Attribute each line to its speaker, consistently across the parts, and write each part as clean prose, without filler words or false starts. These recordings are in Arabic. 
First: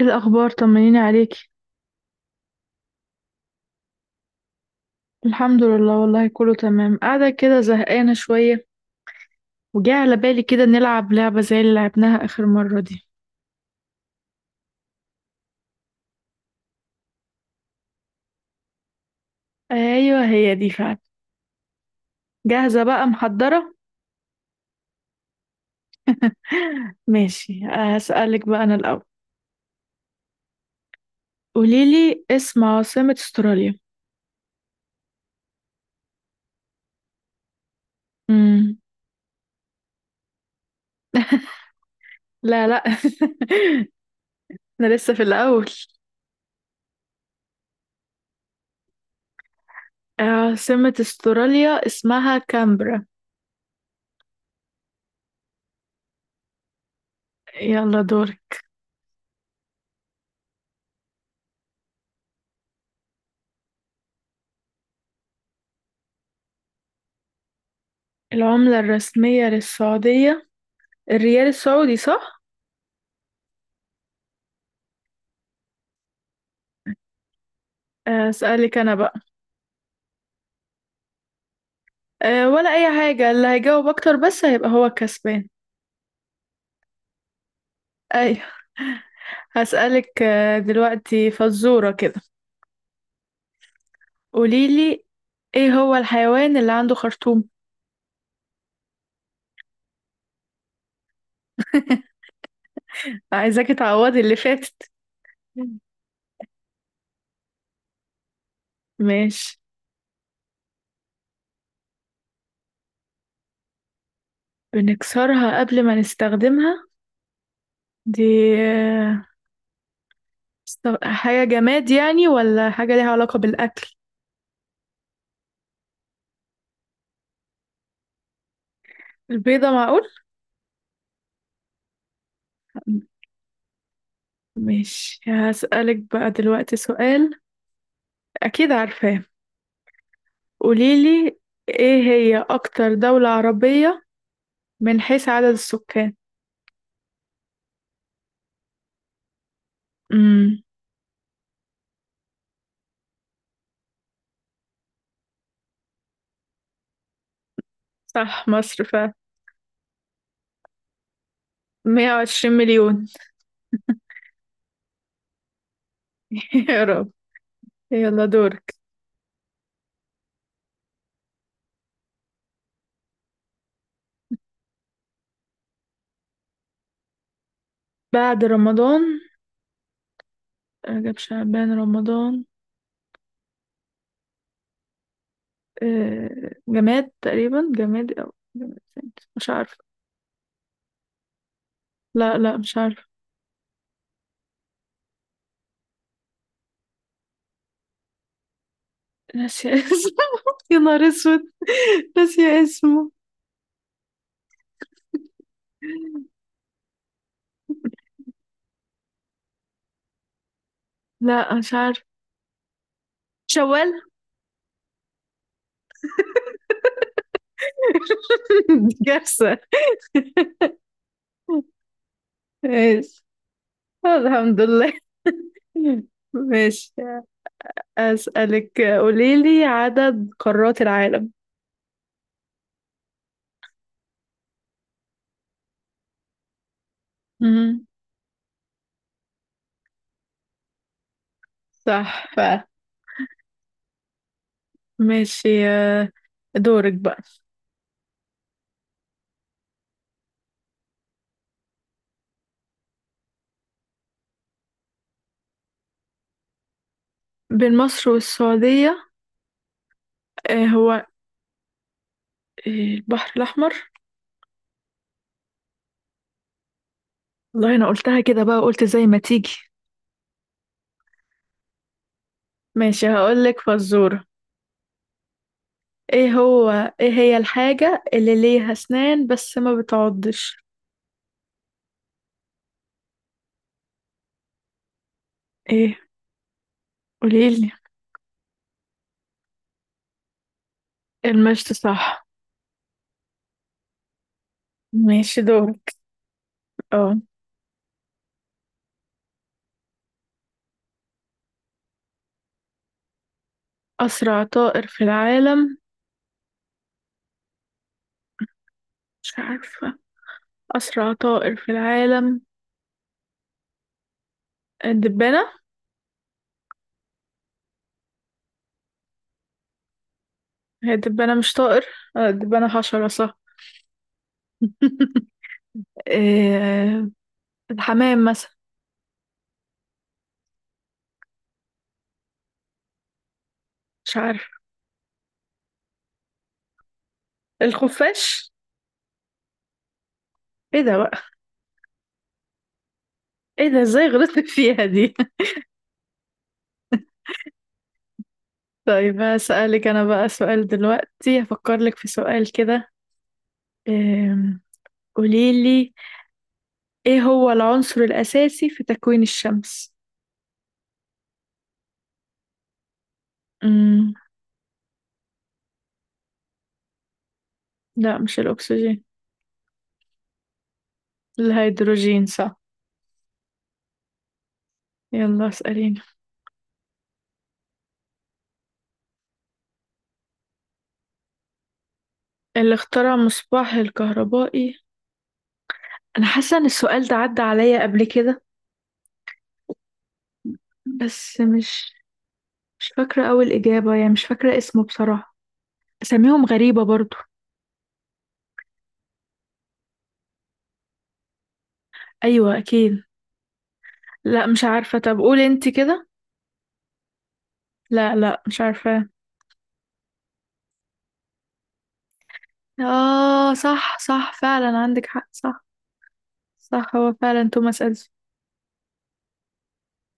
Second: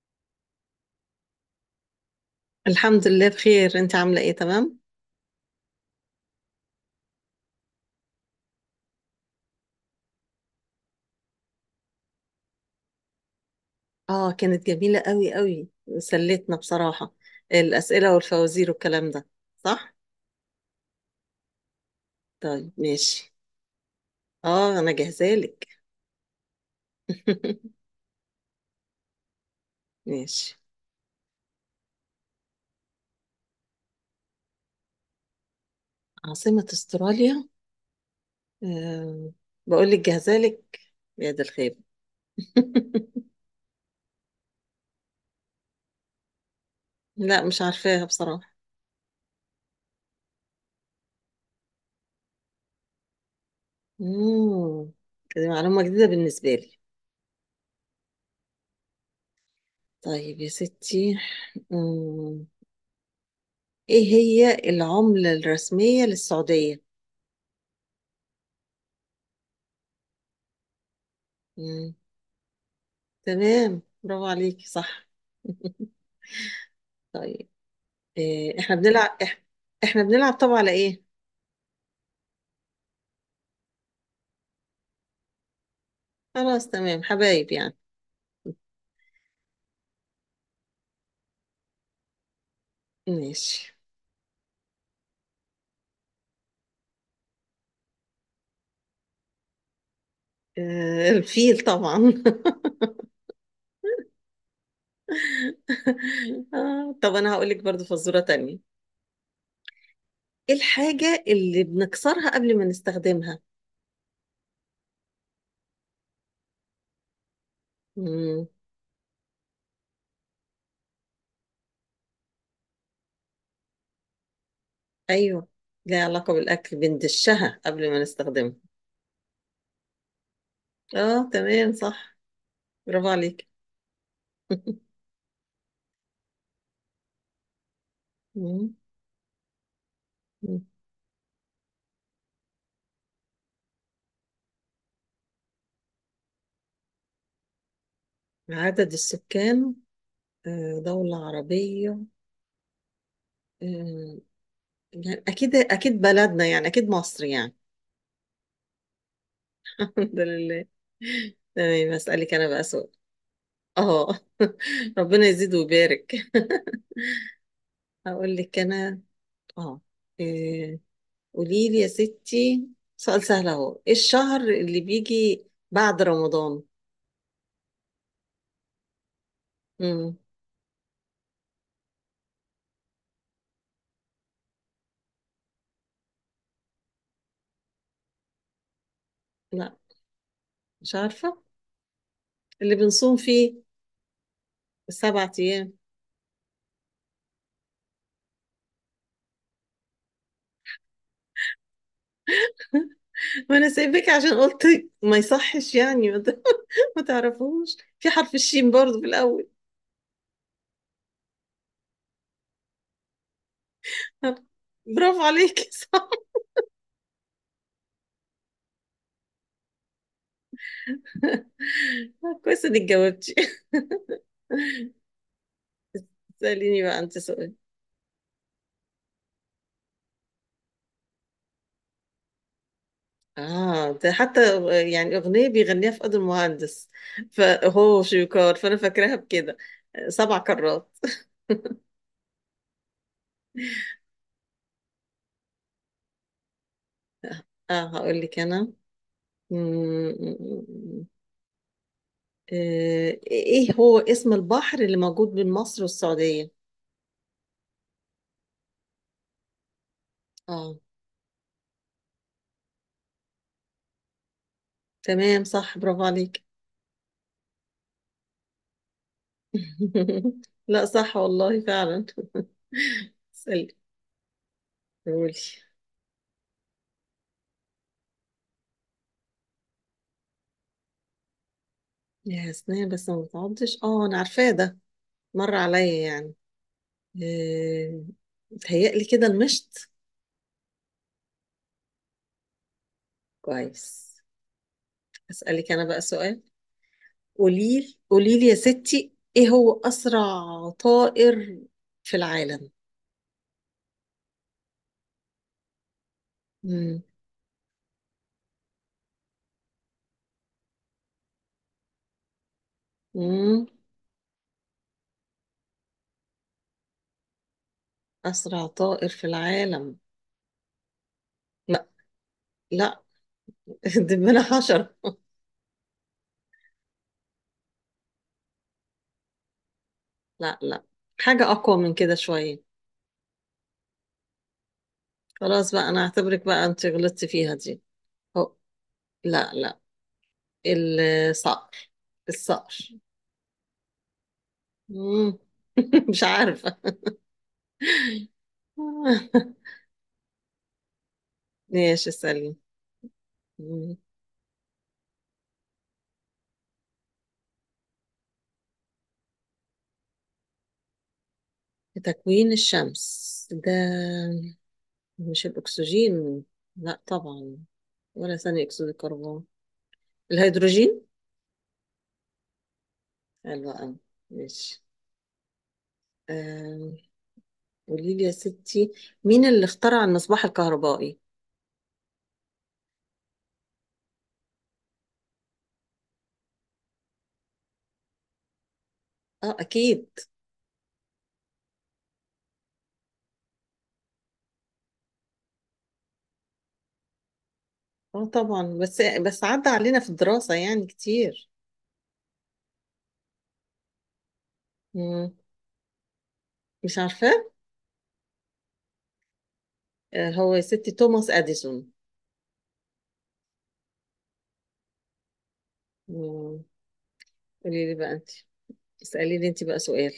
Speaker 1: ايه الاخبار؟ طمنيني عليكي.
Speaker 2: الحمد لله بخير. انت عاملة ايه؟ تمام.
Speaker 1: الحمد لله والله كله تمام، قاعده كده زهقانه شويه. وجاء على بالي كده نلعب لعبه زي اللي لعبناها اخر مره دي.
Speaker 2: اه، كانت جميلة قوي قوي. سلتنا بصراحة. الأسئلة والفوازير والكلام ده. صح.
Speaker 1: ايوه، هي دي فعلا.
Speaker 2: طيب،
Speaker 1: جاهزه بقى
Speaker 2: ماشي.
Speaker 1: محضره.
Speaker 2: اه، انا جاهزة لك.
Speaker 1: ماشي، هسألك بقى انا الاول.
Speaker 2: ماشي.
Speaker 1: قوليلي اسم عاصمه استراليا.
Speaker 2: عاصمة استراليا.
Speaker 1: امم
Speaker 2: أه. بقول لك جاهزة لك. يا ده الخير.
Speaker 1: لا لا. انا لسه في الاول.
Speaker 2: لا، مش عارفاها بصراحة.
Speaker 1: عاصمه استراليا اسمها كامبرا.
Speaker 2: مم. دي معلومة جديدة بالنسبة لي.
Speaker 1: يلا دورك.
Speaker 2: طيب يا ستي. مم. ايه هي العملة الرسمية للسعودية؟
Speaker 1: العمله الرسميه للسعوديه الريال السعودي صح.
Speaker 2: تمام، برافو عليكي، صح. طيب. إيه احنا
Speaker 1: اسألك انا بقى.
Speaker 2: بنلعب إح... احنا بنلعب طبعا على ايه؟
Speaker 1: أه، ولا أي حاجة، اللي هيجاوب أكتر بس هيبقى هو الكسبان.
Speaker 2: خلاص، تمام، حبايب يعني.
Speaker 1: أيوة. هسألك دلوقتي فزورة كده.
Speaker 2: ماشي.
Speaker 1: قوليلي إيه هو الحيوان اللي عنده خرطوم.
Speaker 2: إيه الفيل طبعا.
Speaker 1: عايزاكي تعوضي اللي فاتت.
Speaker 2: آه، طب انا هقول لك برضو فزورة تانية.
Speaker 1: ماشي.
Speaker 2: ايه الحاجة اللي بنكسرها قبل ما نستخدمها؟
Speaker 1: بنكسرها قبل ما نستخدمها دي،
Speaker 2: مم.
Speaker 1: آه، حاجة جماد يعني ولا حاجة ليها علاقة بالأكل.
Speaker 2: ايوه، ليها علاقة بالاكل، بندشها قبل ما نستخدمها.
Speaker 1: البيضة، معقول.
Speaker 2: اه، تمام صح، برافو عليك.
Speaker 1: ماشي، هسألك بقى دلوقتي سؤال. أكيد
Speaker 2: مم.
Speaker 1: عارفاه.
Speaker 2: مم.
Speaker 1: قوليلي ايه هي اكتر دولة عربية من حيث عدد السكان.
Speaker 2: عدد السكان.
Speaker 1: امم
Speaker 2: دولة عربية. آه، يعني أكيد أكيد بلدنا، يعني أكيد مصر يعني.
Speaker 1: صح، مصر فعلا.
Speaker 2: الحمد لله. تمام، أسألك
Speaker 1: 120
Speaker 2: أنا بقى سؤال.
Speaker 1: مليون.
Speaker 2: أه. ربنا يزيد ويبارك.
Speaker 1: يا رب. يلا
Speaker 2: هقول لك
Speaker 1: دورك.
Speaker 2: أنا. أه. إيه، قولي لي يا ستي. سؤال سهل أهو، إيه الشهر اللي بيجي بعد رمضان؟
Speaker 1: بعد رمضان
Speaker 2: مم.
Speaker 1: رجب شعبان رمضان، جماد تقريبا، جماد او جماد تاني. مش عارفة.
Speaker 2: لا، مش عارفة.
Speaker 1: لا لا،
Speaker 2: اللي
Speaker 1: مش عارفة.
Speaker 2: بنصوم فيه. السبع أيام.
Speaker 1: ناسية اسمه. يا نهار اسود، ناسية اسمه.
Speaker 2: ما أنا سايبك عشان قلت. ما يصحش يعني. ما تعرفوش، في حرف الشين برضه في الأول.
Speaker 1: لا مش عارفة، شوال.
Speaker 2: برافو عليكي، صح.
Speaker 1: كارثة.
Speaker 2: كويس انك
Speaker 1: إيش؟
Speaker 2: جاوبتي.
Speaker 1: الحمد لله.
Speaker 2: سأليني
Speaker 1: ماشي،
Speaker 2: بقى انت سؤال.
Speaker 1: أسألك قوليلي عدد قارات العالم.
Speaker 2: اه، ده حتى يعني اغنيه بيغنيها في قدر المهندس،
Speaker 1: مهم.
Speaker 2: فهو شويكار، فانا فاكراها بكده. 7 كرات.
Speaker 1: صح بقى. ماشي. دورك بقى.
Speaker 2: اه، هقول لك انا. مم. ايه هو اسم البحر اللي موجود بين مصر والسعوديه؟
Speaker 1: بين مصر والسعودية، آه،
Speaker 2: اه،
Speaker 1: هو آه، البحر الأحمر.
Speaker 2: تمام صح، برافو عليك.
Speaker 1: والله انا قلتها كده بقى، قلت زي ما تيجي.
Speaker 2: لا، صح والله فعلا.
Speaker 1: ماشي، هقولك
Speaker 2: اسالي.
Speaker 1: فزورة.
Speaker 2: قولي.
Speaker 1: ايه هو، ايه هي الحاجة اللي ليها أسنان بس ما بتعضش.
Speaker 2: يا سنية بس ما بتعضش، اه، انا عارفاه ده. مر
Speaker 1: ايه،
Speaker 2: عليا يعني.
Speaker 1: قوليلي.
Speaker 2: آه، متهيألي كده المشط.
Speaker 1: المشط صح.
Speaker 2: كويس.
Speaker 1: ماشي،
Speaker 2: اسألك انا
Speaker 1: دورك.
Speaker 2: بقى سؤال.
Speaker 1: اه،
Speaker 2: قوليلي قوليلي يا ستي، ايه هو اسرع طائر في العالم؟
Speaker 1: أسرع طائر في العالم.
Speaker 2: مم.
Speaker 1: مش عارفة. أسرع طائر في العالم
Speaker 2: مم.
Speaker 1: الدبانة.
Speaker 2: اسرع طائر في العالم.
Speaker 1: هي الدبانة مش طائر،
Speaker 2: لا،
Speaker 1: الدبانة
Speaker 2: لا.
Speaker 1: حشرة صح.
Speaker 2: دبانة حشرة؟
Speaker 1: آه، الحمام مثلا.
Speaker 2: لا، لا، حاجة اقوى من كده شوية.
Speaker 1: مش عارفة.
Speaker 2: خلاص بقى، انا اعتبرك بقى انت غلطتي فيها دي.
Speaker 1: الخفاش.
Speaker 2: أو. لا، لا.
Speaker 1: ايه ده بقى؟
Speaker 2: الصقر الصقر.
Speaker 1: ايه ده ازاي غلطت فيها دي.
Speaker 2: مم. مش عارفة.
Speaker 1: طيب، هسألك انا بقى سؤال دلوقتي، هفكر لك في
Speaker 2: ماشي،
Speaker 1: سؤال
Speaker 2: اسألي.
Speaker 1: كده.
Speaker 2: مم.
Speaker 1: آم، قوليلي ايه هو العنصر الأساسي في تكوين الشمس.
Speaker 2: تكوين الشمس ده.
Speaker 1: مم.
Speaker 2: مش الأكسجين؟ لا طبعا.
Speaker 1: لا،
Speaker 2: ولا
Speaker 1: مش
Speaker 2: ثاني أكسيد
Speaker 1: الأكسجين.
Speaker 2: الكربون. الهيدروجين.
Speaker 1: الهيدروجين صح.
Speaker 2: حلو أوي. ماشي.
Speaker 1: يلا اسأليني.
Speaker 2: آه، قولي لي يا ستي. مين اللي اخترع المصباح الكهربائي؟
Speaker 1: اللي اخترع مصباح الكهربائي، انا حاسه ان السؤال ده عدى عليا قبل كده
Speaker 2: اه، أكيد.
Speaker 1: بس مش فاكره اول اجابه يعني، مش فاكره اسمه بصراحه. اساميهم غريبه برضو.
Speaker 2: اه، طبعا بس عدى علينا في الدراسة يعني كتير.
Speaker 1: ايوه اكيد. لا مش عارفه، طب
Speaker 2: مم.
Speaker 1: قولي انت كده.
Speaker 2: مش عارفة.
Speaker 1: لا لا، مش عارفه.
Speaker 2: هو يا ستي توماس أديسون.
Speaker 1: اه، صح صح فعلا، عندك حق صح.
Speaker 2: مم.
Speaker 1: صح، هو فعلا توماس
Speaker 2: قولي لي
Speaker 1: اديسون.
Speaker 2: بقى أنت. اسألي لي أنت بقى سؤال.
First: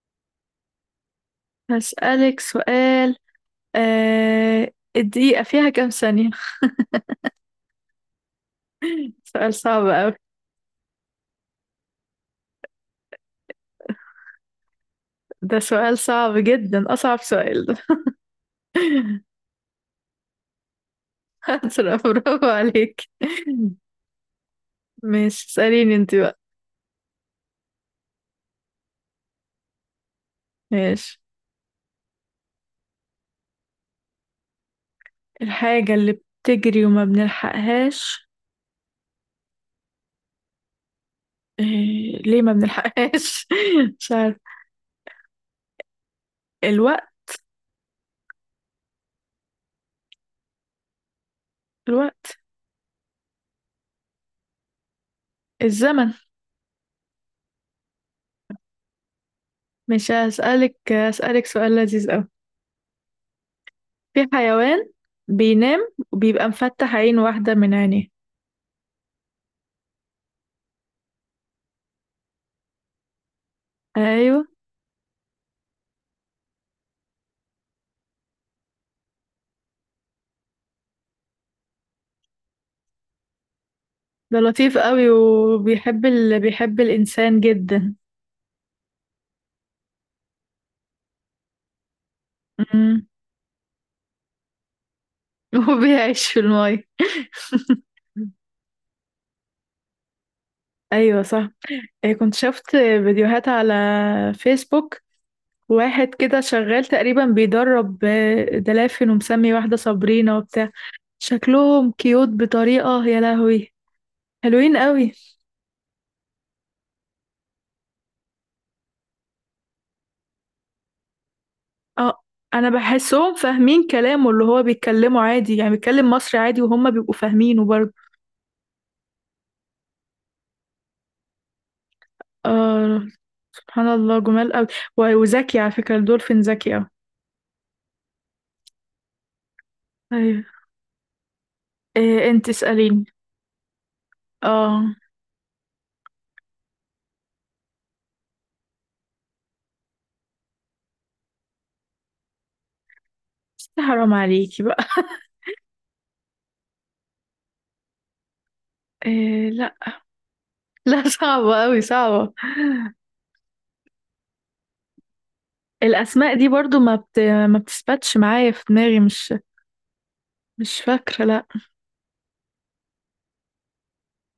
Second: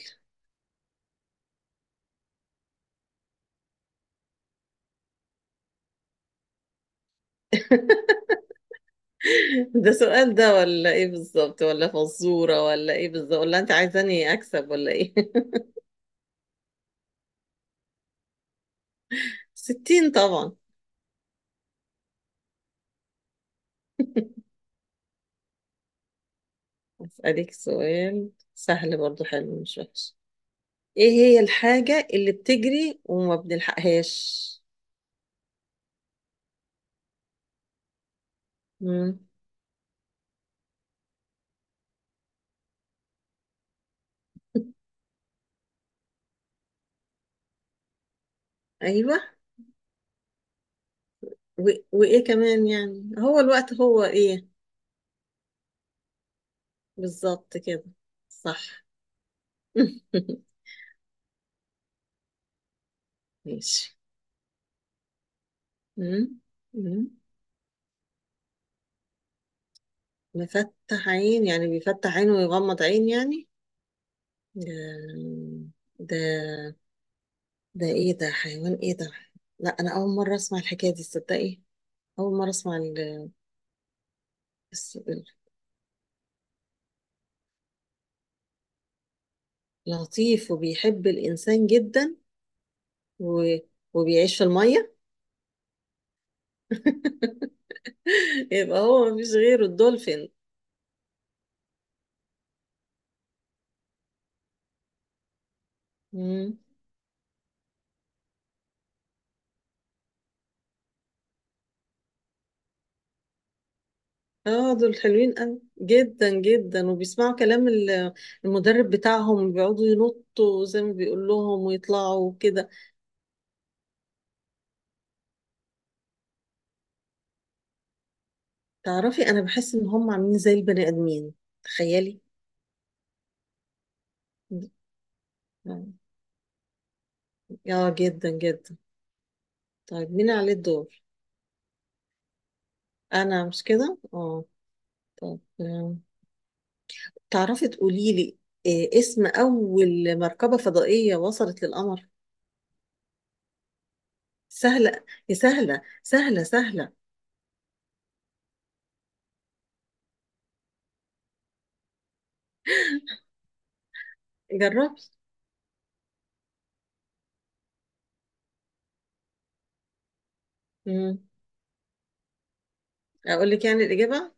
Speaker 1: هسألك سؤال. الدقيقة فيها كام ثانية؟ سؤال صعب
Speaker 2: ده
Speaker 1: أوي.
Speaker 2: سؤال ده ولا ايه بالظبط، ولا فزورة ولا ايه بالظبط، ولا انت عايزاني اكسب ولا ايه؟
Speaker 1: ده سؤال صعب جدا، أصعب سؤال ده.
Speaker 2: 60 طبعا.
Speaker 1: برافو عليك. ماشي، اسأليني انت.
Speaker 2: اسألك سؤال. سهل برضو، حلو مش وحش. ايه
Speaker 1: ماشي.
Speaker 2: هي الحاجة اللي بتجري وما بنلحقهاش؟
Speaker 1: الحاجة اللي بتجري وما بنلحقهاش.
Speaker 2: مم.
Speaker 1: إيه... ليه ما بنلحقهاش؟ مش عارف. الوقت.
Speaker 2: ايوه. و... وايه
Speaker 1: الوقت.
Speaker 2: كمان يعني؟ هو الوقت هو ايه؟
Speaker 1: الزمن.
Speaker 2: بالظبط كده. صح.
Speaker 1: مش هسألك هسألك سؤال لذيذ أوي.
Speaker 2: ماشي.
Speaker 1: في حيوان بينام
Speaker 2: مم.
Speaker 1: وبيبقى مفتح
Speaker 2: مم.
Speaker 1: عين واحدة من عينيه.
Speaker 2: مفتح عين يعني بيفتح عينه ويغمض عين يعني؟
Speaker 1: أيوه.
Speaker 2: ده ده ده ايه ده حيوان ايه ده؟ لا، انا اول مره اسمع الحكايه دي، تصدقي. اول مره اسمع
Speaker 1: ده لطيف
Speaker 2: الس-
Speaker 1: أوي وبيحب بيحب الإنسان جدا.
Speaker 2: لطيف وبيحب الانسان جدا.
Speaker 1: أمم.
Speaker 2: و... وبيعيش في الميه.
Speaker 1: وبيعيش في الماية.
Speaker 2: يبقى هو مفيش غيره، الدولفين.
Speaker 1: أيوه صح. كنت شفت فيديوهات على فيسبوك، واحد كده
Speaker 2: مم.
Speaker 1: شغال تقريبا بيدرب دلافين، ومسمي واحدة صابرينا وبتاع. شكلهم كيوت بطريقة، يا لهوي
Speaker 2: اه،
Speaker 1: حلوين
Speaker 2: دول
Speaker 1: قوي.
Speaker 2: حلوين قوي جدا جدا وبيسمعوا كلام المدرب بتاعهم، بيقعدوا ينطوا زي ما بيقول لهم
Speaker 1: اه،
Speaker 2: ويطلعوا
Speaker 1: انا
Speaker 2: وكده.
Speaker 1: بحسهم فاهمين كلامه، اللي هو بيتكلمه عادي يعني، بيتكلم مصري عادي وهم بيبقوا فاهمينه برضه.
Speaker 2: تعرفي، انا بحس ان هم عاملين زي البني ادمين. تخيلي.
Speaker 1: اه. سبحان الله، جمال قوي. وذكي على فكرة، الدولفين ذكي قوي.
Speaker 2: اه، جدا جدا. طيب، مين عليه
Speaker 1: ايوه.
Speaker 2: الدور؟
Speaker 1: إيه، انت اسأليني.
Speaker 2: انا مش كده، اه.
Speaker 1: اه.
Speaker 2: طب تعرفي تقولي لي، إيه اسم اول مركبة فضائية وصلت للقمر؟
Speaker 1: حرام عليكي بقى.
Speaker 2: سهلة يا سهلة، سهلة سهلة.
Speaker 1: إيه لا. لا. صعبة قوي صعبة.
Speaker 2: جربي.
Speaker 1: الأسماء دي برضو ما بتثبتش معايا في دماغي، مش
Speaker 2: مم.
Speaker 1: فاكرة، لأ.
Speaker 2: اقول لك يعني الاجابة.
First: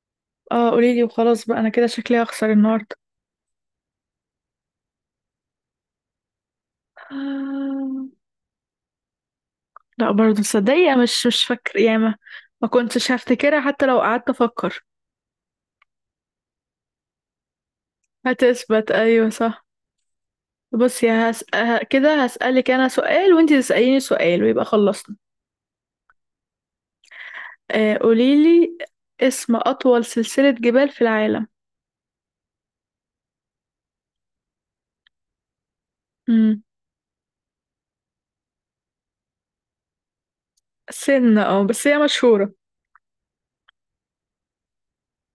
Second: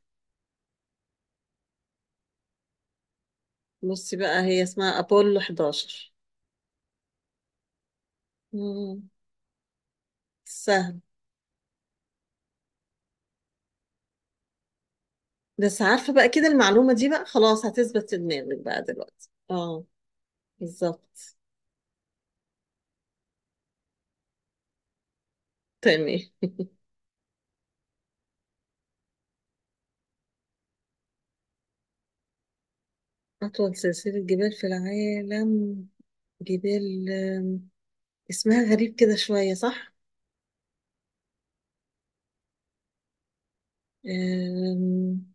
Speaker 1: اه، قوليلي وخلاص بقى، أنا كده شكلي هخسر النهاردة.
Speaker 2: بصي بقى، هي اسمها ابولو 11.
Speaker 1: آه،
Speaker 2: مم.
Speaker 1: لأ برضه تصدقي،
Speaker 2: سهل.
Speaker 1: مش فاكرة يا ما. ما كنتش هفتكرها حتى لو قعدت أفكر.
Speaker 2: بس عارفة بقى كده، المعلومة دي بقى خلاص هتثبت في دماغك بقى
Speaker 1: هتثبت أيوة
Speaker 2: دلوقتي،
Speaker 1: صح.
Speaker 2: اه.
Speaker 1: بصي،
Speaker 2: بالظبط.
Speaker 1: كده هسألك أنا سؤال وأنتي تسأليني سؤال، ويبقى خلصنا.
Speaker 2: تمام.
Speaker 1: قوليلي اسم أطول سلسلة جبال في العالم.
Speaker 2: أطول سلسلة جبال في العالم.
Speaker 1: مم.
Speaker 2: جبال اسمها غريب كده شوية، صح؟
Speaker 1: سنة بس هي مشهورة.
Speaker 2: آم،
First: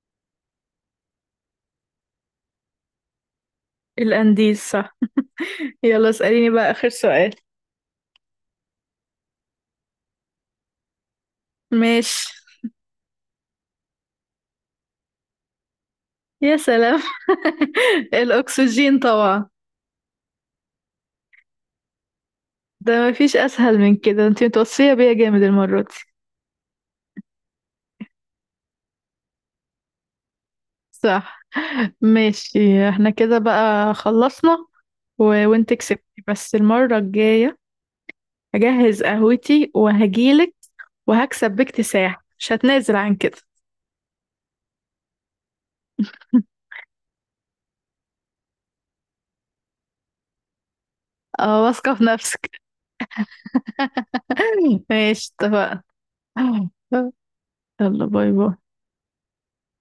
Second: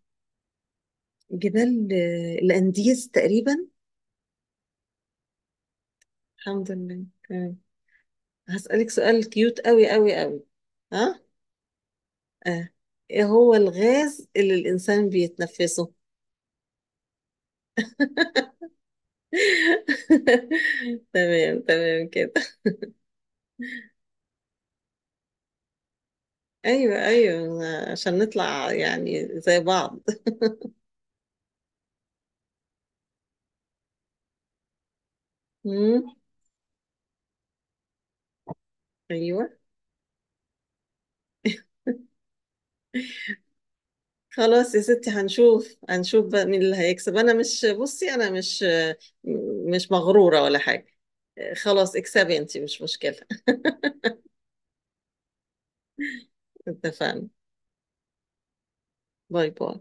Speaker 2: جبال الأنديز تقريبا.
Speaker 1: الأنديز صح. يلا اسأليني بقى
Speaker 2: الحمد
Speaker 1: آخر
Speaker 2: لله،
Speaker 1: سؤال.
Speaker 2: تمام. هسألك سؤال كيوت أوي أوي أوي. ها؟
Speaker 1: ماشي.
Speaker 2: آه. إيه هو الغاز اللي الإنسان بيتنفسه؟
Speaker 1: يا سلام. الأكسجين طبعا.
Speaker 2: تمام تمام كده.
Speaker 1: ده مفيش اسهل من كده، انتي متوصية بيا جامد المرة دي.
Speaker 2: أيوه أيوه، عشان نطلع يعني زي بعض.
Speaker 1: صح. ماشي، احنا كده بقى خلصنا. وانت
Speaker 2: مم،
Speaker 1: كسبتي بس المرة الجاية هجهز
Speaker 2: أيوه.
Speaker 1: قهوتي وهجيلك، وهكسب باكتساح، مش هتنازل عن كده.
Speaker 2: خلاص يا ستي، هنشوف هنشوف بقى مين اللي هيكسب. انا مش بصي، انا مش مغرورة ولا حاجة.
Speaker 1: اه، واثقة
Speaker 2: خلاص،
Speaker 1: في
Speaker 2: اكسبي
Speaker 1: نفسك.
Speaker 2: انتي، مش مشكلة.
Speaker 1: ماشي، اتفقنا.
Speaker 2: اتفقنا.
Speaker 1: يلا، باي باي.
Speaker 2: باي باي.